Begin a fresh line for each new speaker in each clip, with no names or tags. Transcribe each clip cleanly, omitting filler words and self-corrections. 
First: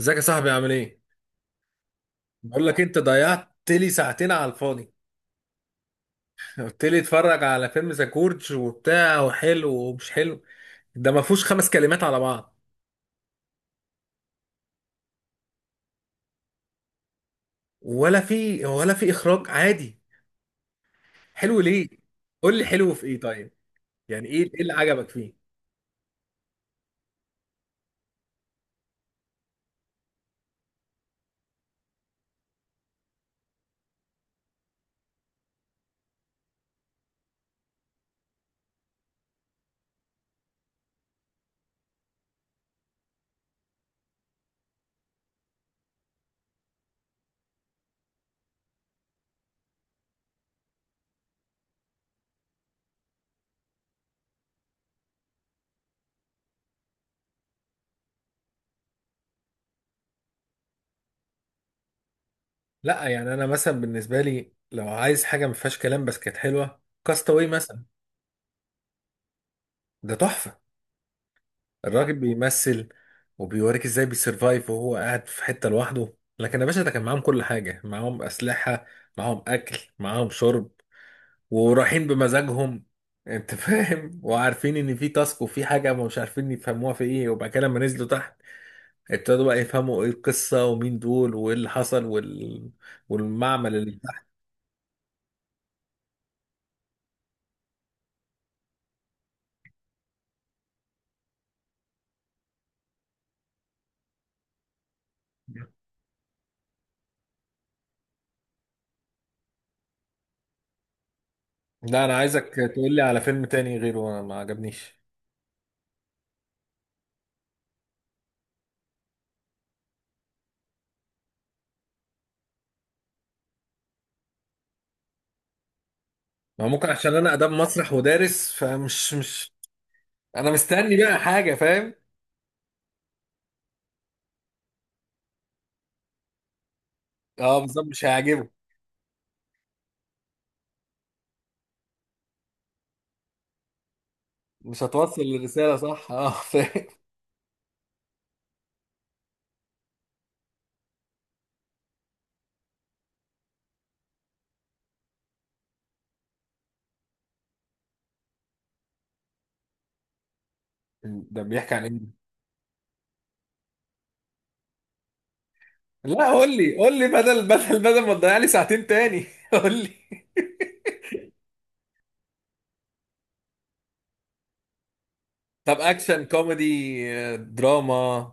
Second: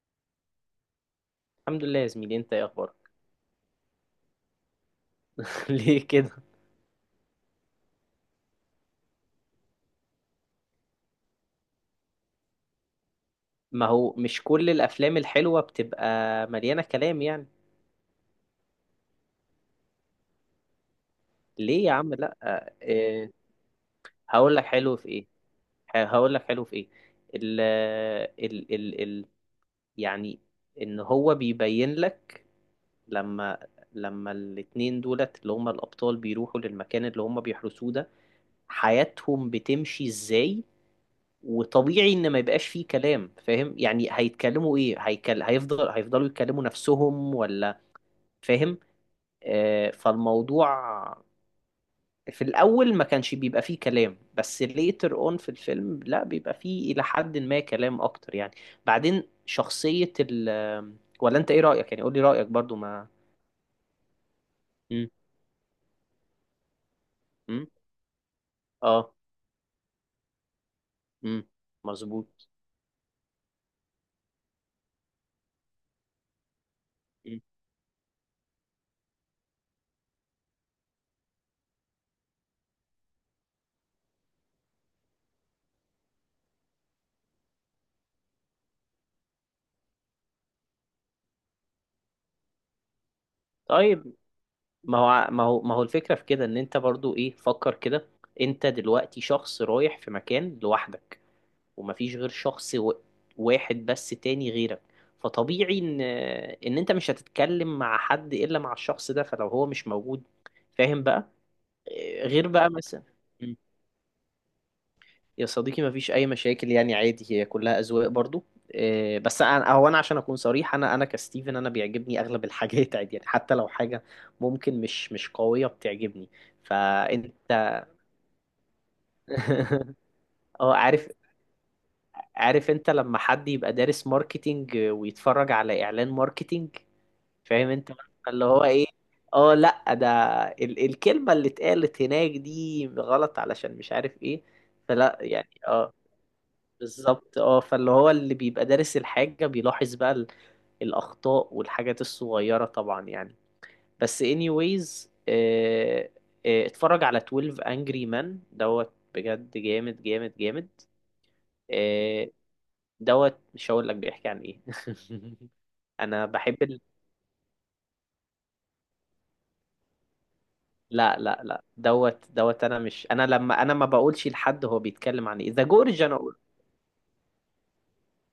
ازيك يا صاحبي، عامل ايه؟
الحمد لله يا زميلي، انت ايه
بقول لك، انت
اخبارك؟
ضيعت لي ساعتين على الفاضي.
ليه كده؟
قلت لي اتفرج على فيلم ساكورج وبتاع، وحلو ومش حلو. ده ما فيهوش 5 كلمات على بعض.
ما هو مش كل الافلام الحلوه بتبقى مليانه كلام يعني.
ولا في اخراج عادي. حلو
ليه
ليه؟
يا عم، لا،
قول لي حلو في ايه
اه.
طيب؟ يعني ايه
هقول
ايه
لك
اللي
حلو
عجبك
في ايه.
فيه؟
هقول لك حلو في ايه. ال ال ال ال يعني، ان هو بيبين لك لما لما الاتنين دولت اللي هما الابطال بيروحوا للمكان اللي هما بيحرسوه ده، حياتهم بتمشي ازاي. وطبيعي ان ما يبقاش فيه كلام. فاهم؟ يعني هيتكلموا ايه؟ هيكل... هيفضل هيفضلوا يتكلموا نفسهم ولا؟ فاهم؟ فالموضوع في الأول ما كانش بيبقى فيه كلام، بس later on في الفيلم لا بيبقى فيه إلى حد ما كلام أكتر يعني. بعدين شخصية ولا أنت إيه رأيك؟ يعني قولي رأيك برضو ما.
لا يعني انا مثلا بالنسبه لي لو
مم.
عايز حاجه ما فيهاش كلام بس كانت حلوه، كاستاوي
مم.
مثلا.
آه.
ده تحفه.
مم.
الراجل
مظبوط.
بيمثل، وبيوريك ازاي بيسرفايف وهو قاعد في حتة لوحده. لكن يا باشا ده كان معاهم
مم.
كل حاجة، معاهم أسلحة، معاهم أكل، معاهم شرب، ورايحين بمزاجهم. انت فاهم، وعارفين ان في تاسك وفي حاجة ما مش عارفين يفهموها في ايه، وبعد كده لما نزلوا تحت ابتدوا بقى يفهموا ايه القصة ومين دول وايه اللي حصل والمعمل اللي
طيب،
تحت.
ما هو الفكرة في كده، إن أنت برضو إيه فكر كده. أنت دلوقتي شخص رايح في مكان لوحدك، ومفيش غير شخص واحد بس تاني غيرك. فطبيعي ان انت مش هتتكلم مع حد الا مع الشخص ده، فلو هو مش موجود. فاهم بقى.
لا انا
إيه،
عايزك
غير بقى
تقول لي
مثلا.
على فيلم
مم.
تاني غيره، انا ما عجبنيش.
يا صديقي، مفيش اي مشاكل يعني، عادي، هي كلها اذواق برضو. إيه، بس انا هو انا عشان اكون صريح، انا كستيفن انا بيعجبني اغلب الحاجات عادي يعني، حتى لو حاجه ممكن مش قويه بتعجبني.
ما ممكن عشان
فانت
انا اداب مسرح ودارس، فمش مش. انا
اه
مستني
عارف
بقى حاجة، فاهم.
عارف انت لما حد يبقى دارس ماركتينج ويتفرج على اعلان ماركتينج.
اه
فاهم
بالظبط،
انت
مش
اللي
هيعجبه.
هو ايه. اه لا، ده الكلمة اللي اتقالت هناك دي غلط علشان مش عارف ايه.
مش
فلا
هتوصل
يعني
الرسالة
اه
صح. اه فاهم.
بالظبط اه فاللي هو اللي بيبقى دارس الحاجة بيلاحظ بقى الاخطاء والحاجات الصغيرة طبعا يعني. بس anyways، اه اتفرج على 12 Angry Men دوت. بجد جامد جامد جامد.
ده بيحكي عن ايه؟
آه، دوت، مش هقول لك بيحكي عن ايه. انا
لا قول
بحب
لي قول لي بدل ما تضيع لي ساعتين تاني. قول لي.
لا لا لا، دوت دوت، انا مش انا لما انا ما بقولش لحد هو بيتكلم عن ايه، ذا
طب
جورج انا
اكشن
اقول.
كوميدي؟ آه، دراما.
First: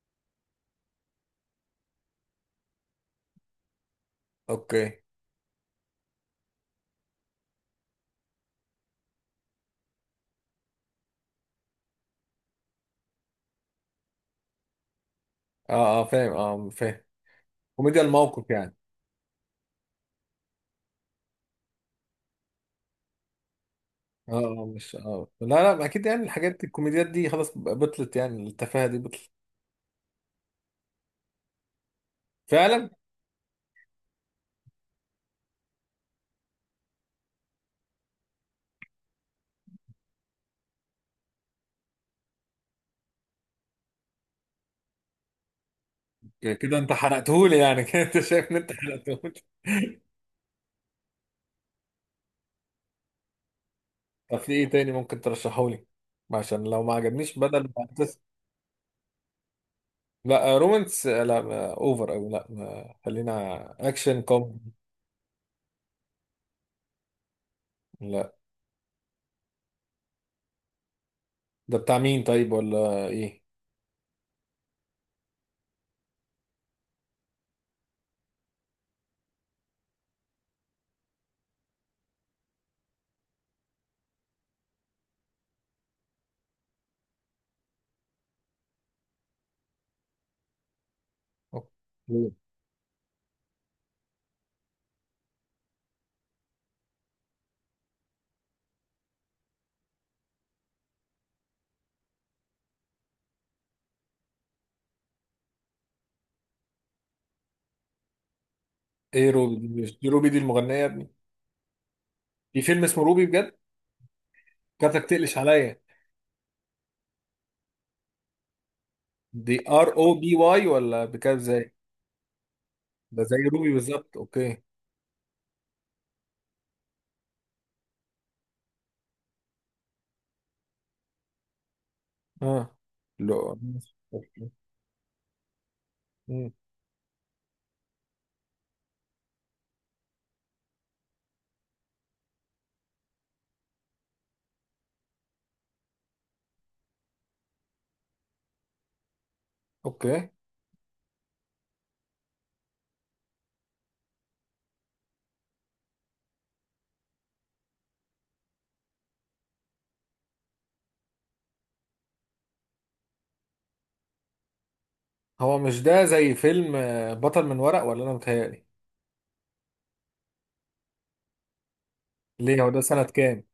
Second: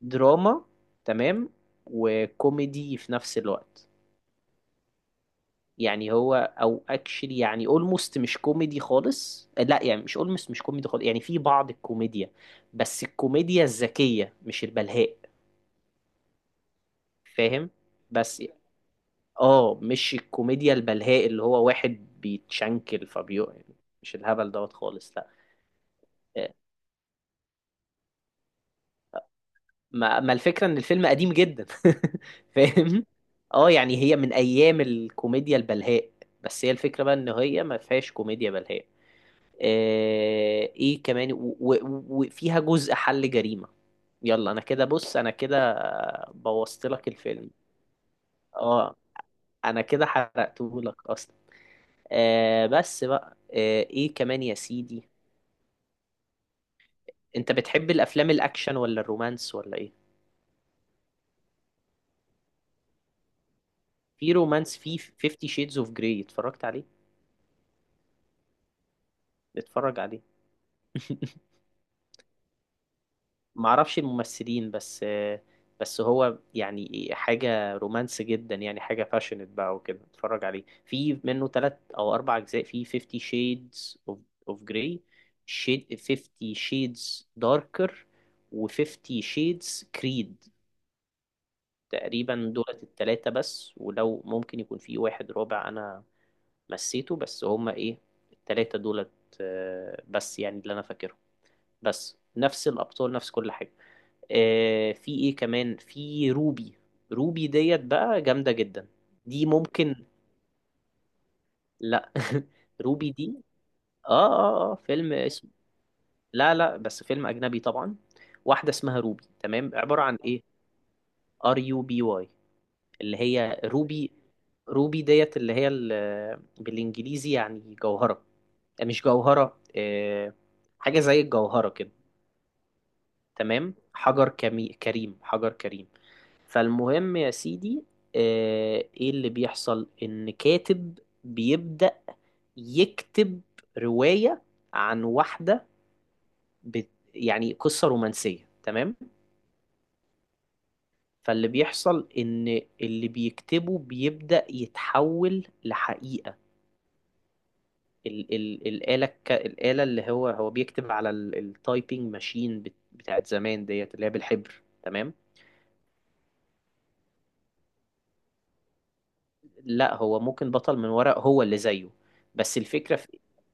دراما. تمام، وكوميدي في نفس الوقت.
اوكي.
يعني هو او اكشلي، يعني اولموست مش كوميدي خالص، لا يعني مش اولموست مش كوميدي خالص، يعني في بعض الكوميديا، بس الكوميديا الذكية مش البلهاء.
اه، اه، فاهم، اه فاهم.
فاهم.
كوميديا
بس
الموقف يعني.
اه مش الكوميديا البلهاء اللي هو واحد بيتشنكل فبيو يعني، مش
اه،
الهبل
آه،
دوت
مش،
خالص لا.
اه، لا، لا، ما اكيد يعني
آه،
الحاجات الكوميديات دي خلاص بطلت، يعني التفاهة دي بطلت.
ما الفكرة ان الفيلم قديم جدا.
فعلا.
فاهم. اه، يعني هي من ايام الكوميديا البلهاء، بس هي الفكرة بقى ان هي ما فيهاش كوميديا بلهاء. ايه كمان وفيها جزء حل جريمة. يلا انا كده، بص انا كده
كده
بوظت
انت
لك الفيلم.
حرقتهولي يعني. كده انت شايف ان انت
اه
حرقتهولي.
انا كده حرقته لك اصلا. بس بقى ايه
طب
كمان
في
يا
ايه تاني
سيدي.
ممكن ترشحهولي؟ عشان لو ما عجبنيش
انت
بدل ما.
بتحب الافلام الاكشن ولا الرومانس ولا ايه؟
لا رومانس، لا ما اوفر قوي، لا ما خلينا. اكشن
في
كوم.
رومانس، في 50 شيدز اوف جراي اتفرجت عليه؟
لا
اتفرج عليه.
ده بتاع مين طيب، ولا ايه؟
معرفش الممثلين بس، بس هو يعني حاجة رومانس جدا، يعني حاجة باشنت بقى وكده اتفرج عليه، في منه تلات او اربع اجزاء، في 50 شيدز اوف جراي، 50 شيدز داركر، و50 شيدز كريد.
أوكي.
تقريبا دولت التلاتة بس، ولو ممكن يكون في واحد رابع انا نسيته، بس هما ايه التلاتة دولت. بس يعني اللي انا فاكرهم، بس نفس الابطال نفس كل حاجة. في ايه كمان، في روبي. روبي ديت بقى جامدة جدا.
ايه
دي
روبي دي؟
ممكن.
مش دي روبي دي المغنية يا ابني؟
لا
في فيلم اسمه
روبي
روبي
دي.
بجد.
اه اه اه
كاتك
فيلم
تقلش
اسمه.
عليا.
لا لا، بس فيلم اجنبي طبعا. واحدة اسمها روبي،
دي
تمام،
ار
عبارة
او
عن
بي
ايه.
واي، ولا بكاب
ار
زي؟
يو بي واي، اللي
ده زي
هي
روبي
روبي.
بالظبط، اوكي.
روبي ديت اللي هي بالانجليزي يعني جوهرة. مش جوهرة. حاجة زي الجوهرة كده.
اه. لا
تمام،
ماشي،
حجر
اوكي.
كريم. حجر كريم.
مم.
فالمهم يا سيدي، ايه اللي بيحصل، ان كاتب بيبدأ يكتب رواية عن واحدة بت... يعني قصة رومانسية. تمام.
أوكي.
فاللي بيحصل ان اللي بيكتبه بيبدأ يتحول لحقيقة. الآلة اللي هو بيكتب على التايبنج ماشين بتاعت زمان ديت اللي هي بالحبر. تمام.
هو مش ده زي فيلم، بطل من ورق، ولا انا متهيألي؟
لا، هو ممكن بطل من ورق هو اللي زيه. بس
ليه، هو ده
الفكرة
سنة
في
كام؟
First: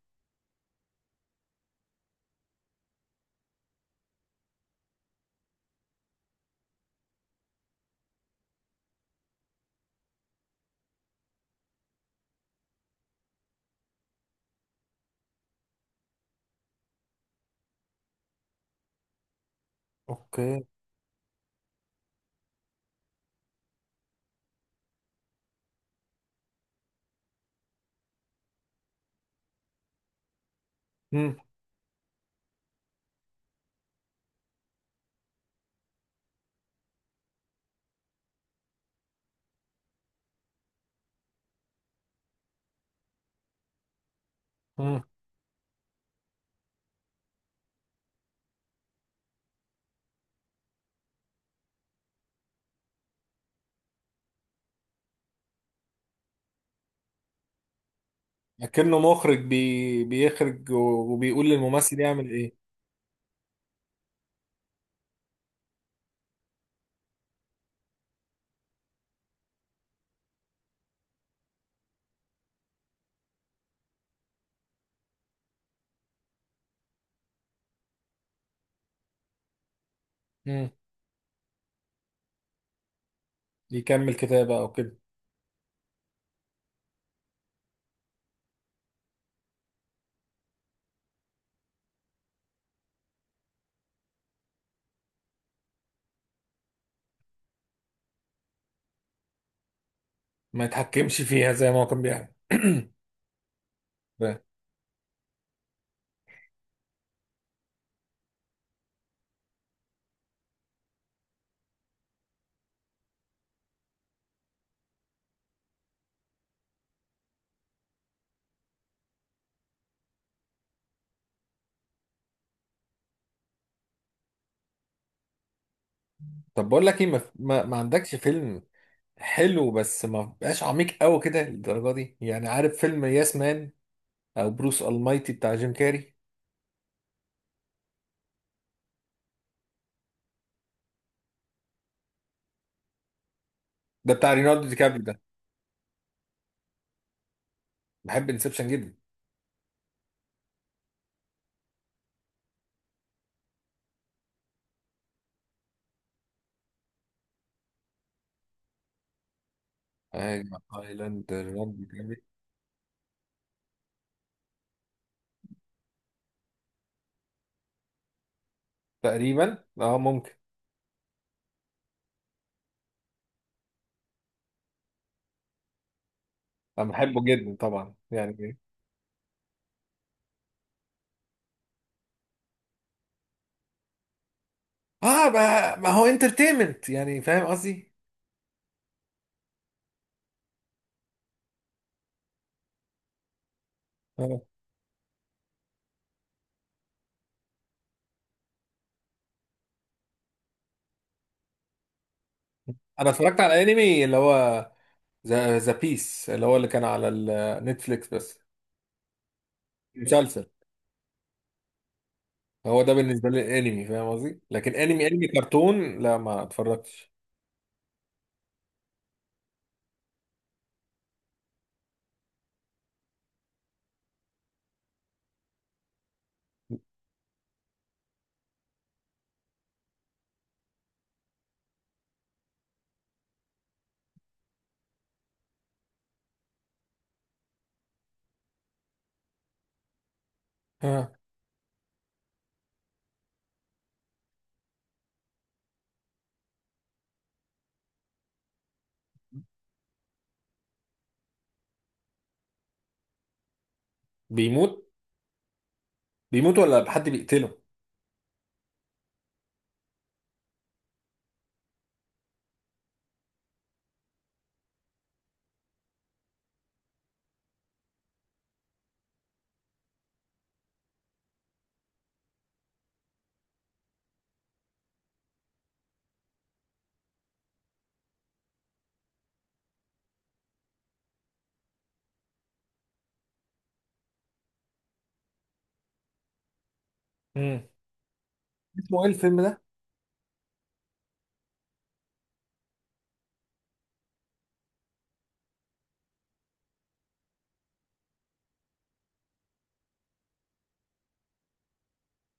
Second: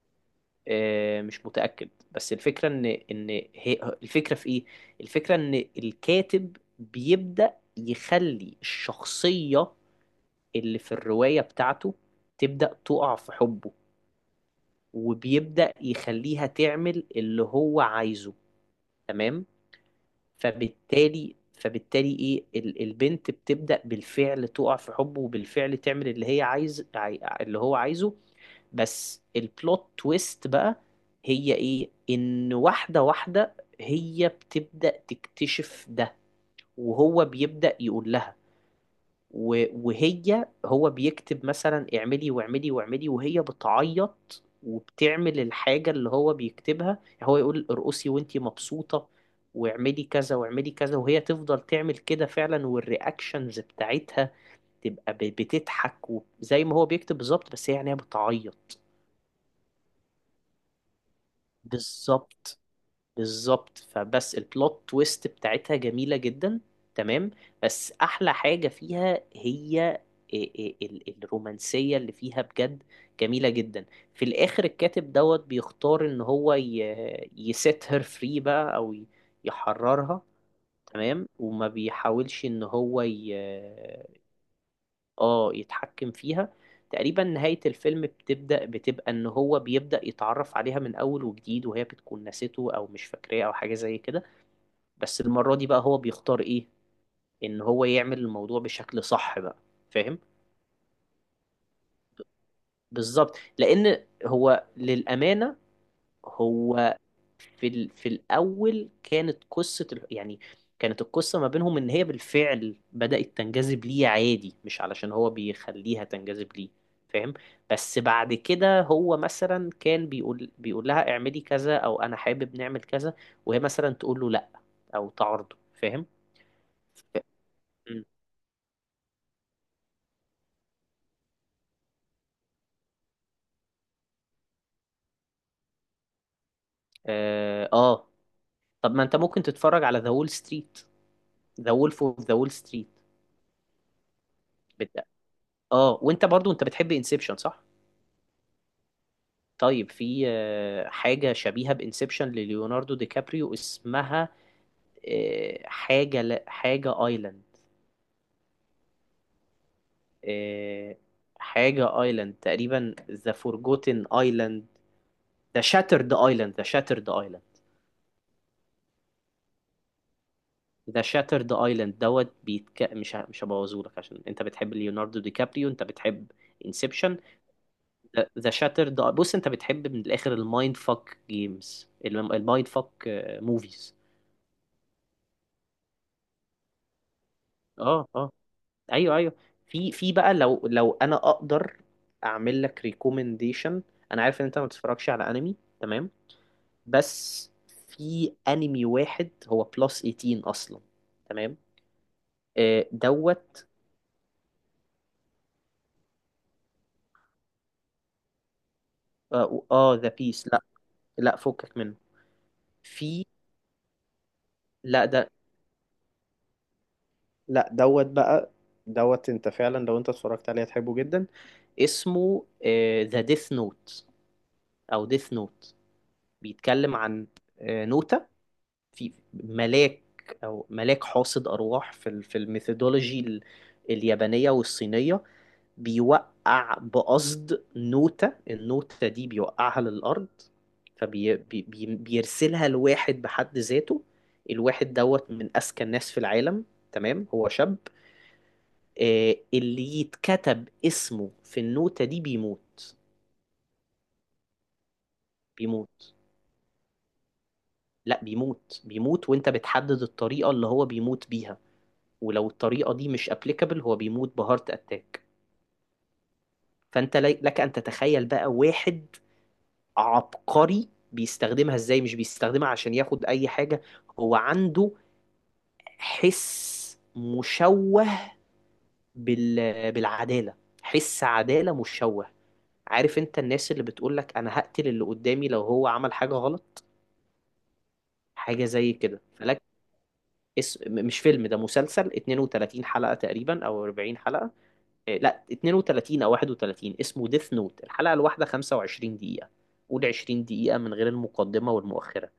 مش متأكد، بس الفكرة ان هي الفكرة في ايه، الفكرة ان الكاتب بيبدأ يخلي الشخصية اللي في الرواية بتاعته تبدأ تقع في حبه، وبيبدأ يخليها تعمل اللي هو عايزه. تمام.
اوكي.
فبالتالي، فبالتالي ايه البنت بتبدأ بالفعل تقع في حبه، وبالفعل تعمل اللي هي اللي هو عايزه. بس البلوت تويست بقى
مم.
هي ايه، ان واحدة هي بتبدأ تكتشف ده، وهو بيبدأ يقول لها. وهي هو بيكتب مثلا اعملي واعملي واعملي، وهي بتعيط
مم.
وبتعمل الحاجة اللي هو بيكتبها، يعني هو يقول ارقصي وانتي مبسوطة واعملي كذا واعملي كذا، وهي تفضل تعمل كده فعلا، والرياكشنز بتاعتها تبقى بتضحك وزي ما هو بيكتب بالظبط، بس هي يعني هي بتعيط.
اكنه مخرج بيخرج وبيقول للممثل يعمل ايه.
بالظبط، بالظبط. فبس البلوت تويست بتاعتها جميلة جدا. تمام. بس أحلى حاجة فيها هي الرومانسية اللي فيها بجد. جميلة جدا. في الآخر الكاتب دوت بيختار إن هو يسيت هير فري بقى، أو يحررها.
مم.
تمام، وما بيحاولش إن هو
يكمل كتابة او كده.
يتحكم فيها. تقريبا نهاية الفيلم بتبدأ بتبقى إن هو بيبدأ يتعرف عليها من أول وجديد، وهي بتكون نسيته أو مش فاكراه أو حاجة زي كده. بس المرة دي بقى هو بيختار ايه، ان هو يعمل الموضوع بشكل صح بقى. فاهم.
ما يتحكمش فيها زي ما هو كان بيعمل.
بالظبط، لان
فاهم.
هو للأمانة، هو في الأول كانت قصة يعني كانت القصة ما بينهم ان هي بالفعل بدأت تنجذب ليه عادي، مش علشان هو بيخليها تنجذب ليه. فاهم. بس بعد كده هو مثلا كان بيقول لها اعملي كذا او انا حابب نعمل كذا، وهي مثلا تقول له لا او تعارضه. فاهم.
طب بقول لك ايه، ما...
ف-
ما... ما
م.
عندكش فيلم حلو بس ما بقاش عميق قوي كده للدرجة دي؟ يعني عارف فيلم ياس مان او بروس المايتي بتاع جيم كاري؟
اه آه، طب ما انت ممكن تتفرج على ذا وول ستريت، ذا وولف اوف ذا وول ستريت.
ده بتاع رينالدو دي كابري ده؟
اه وانت برضو انت بتحب انسبشن صح.
بحب انسبشن جدا.
طيب في حاجة شبيهة بانسبشن لليوناردو دي كابريو اسمها حاجة حاجة ايلاند. آه،
ايلاند رينالدو دي
حاجة
كابري؟
ايلاند، تقريبا ذا فورجوتن ايلاند، ذا شاترد ايلاند
تقريبا اه ممكن.
ذا شاترد ايلاند دوت. مش هبوظهولك عشان انت بتحب ليوناردو دي كابريو، انت بتحب
انا
انسبشن.
بحبه جدا طبعا
ذا
يعني.
شاتر ده. بص، انت بتحب من الاخر المايند فاك جيمز، المايند فاك موفيز.
اه، ما هو انترتينمنت يعني، فاهم قصدي.
اه اه، ايوه ايوه. في بقى لو انا اقدر اعمل لك ريكومنديشن. انا
آه.
عارف ان انت ما بتتفرجش على انمي، تمام. بس في انمي واحد هو بلس 18 اصلا. تمام.
انا اتفرجت على
دوت.
انمي اللي هو ذا بيس اللي هو اللي كان على النتفليكس بس.
ذا
مسلسل.
بيس لا. لا فكك منه.
هو ده
في،
بالنسبه لي الانمي، فاهم قصدي، لكن
لا
انمي
ده،
كرتون، لا ما اتفرجتش.
لا دوت بقى. دوت، انت فعلا لو انت اتفرجت عليه هتحبه جدا. اسمه ذا ديث نوت او ديث نوت. بيتكلم عن نوتة. في ملاك، او ملاك حاصد ارواح في في الميثودولوجي اليابانية والصينية. بيوقع بقصد نوتة، النوتة دي بيوقعها للأرض.
ها.
فبيرسلها لواحد بحد ذاته، الواحد دوت من أذكى الناس في العالم، تمام، هو شاب. اللي يتكتب اسمه في النوتة دي بيموت.
بيموت.
بيموت.
بيموت ولا حد بيقتله؟
لا، بيموت بيموت. وانت بتحدد الطريقة اللي هو بيموت بيها، ولو الطريقة دي مش ابليكابل هو بيموت بهارت اتاك. فانت لك ان تتخيل بقى واحد عبقري بيستخدمها ازاي. مش بيستخدمها عشان ياخد اي حاجة، هو عنده حس مشوه بالعدالة. حس عدالة مشوه. عارف انت الناس اللي بتقولك انا هقتل اللي قدامي لو هو عمل حاجة غلط،
امم.
حاجة زي
اسمه ايه
كده
الفيلم ده؟
فلك. مش فيلم ده، مسلسل 32 حلقة تقريبا او 40 حلقة. إيه، لا 32 او 31، اسمه ديث نوت. الحلقة الواحدة 25 دقيقة، قول 20 دقيقة من غير المقدمة والمؤخرة.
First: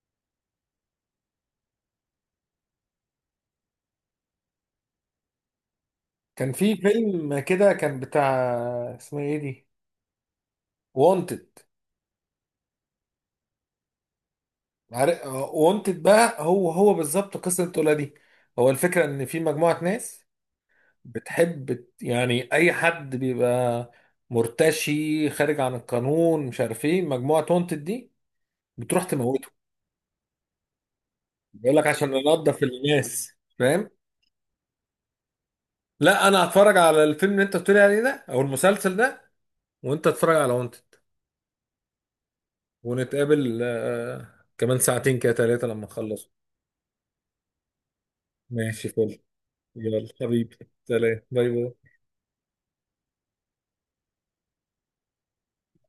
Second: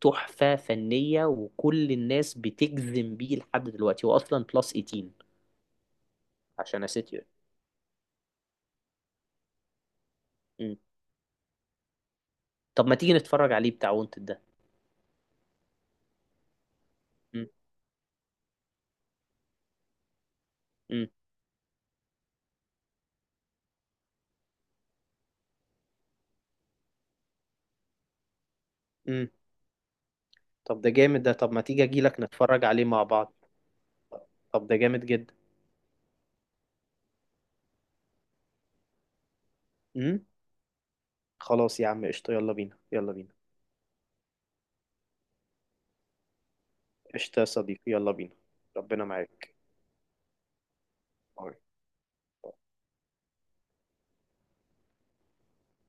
تحفة فنية، وكل الناس بتجزم بيه لحد دلوقتي، هو اصلا بلس 18
كان في
عشان اسيتيو.
فيلم كده، كان بتاع. اسمه ايه دي؟ وونتد.
طب ما تيجي نتفرج عليه بتاع وانتد ده.
وونتد بقى، هو بالظبط
مم.
قصه الطفوله دي. هو الفكره ان في مجموعه ناس
مم.
بتحب يعني اي حد بيبقى مرتشي، خارج عن القانون، مش عارف ايه، مجموعه تونتد دي بتروح
مم.
تموته.
طب ده جامد، ده طب ما
بيقول
تيجي
لك عشان
اجيلك
ننضف
نتفرج عليه مع
الناس،
بعض.
فاهم.
طب ده جامد جدا.
لا انا هتفرج على الفيلم اللي انت بتقولي عليه ده او المسلسل ده، وانت
مم.
تتفرج على وانتد.
خلاص يا عم، قشطة، يلا بينا يلا بينا.
ونتقابل كمان ساعتين كده 3 لما اخلص.
قشطة يا صديقي، يلا بينا.
ماشي
ربنا
فل.
معاك.
يلا حبيبي. سلام، باي
باي.
باي.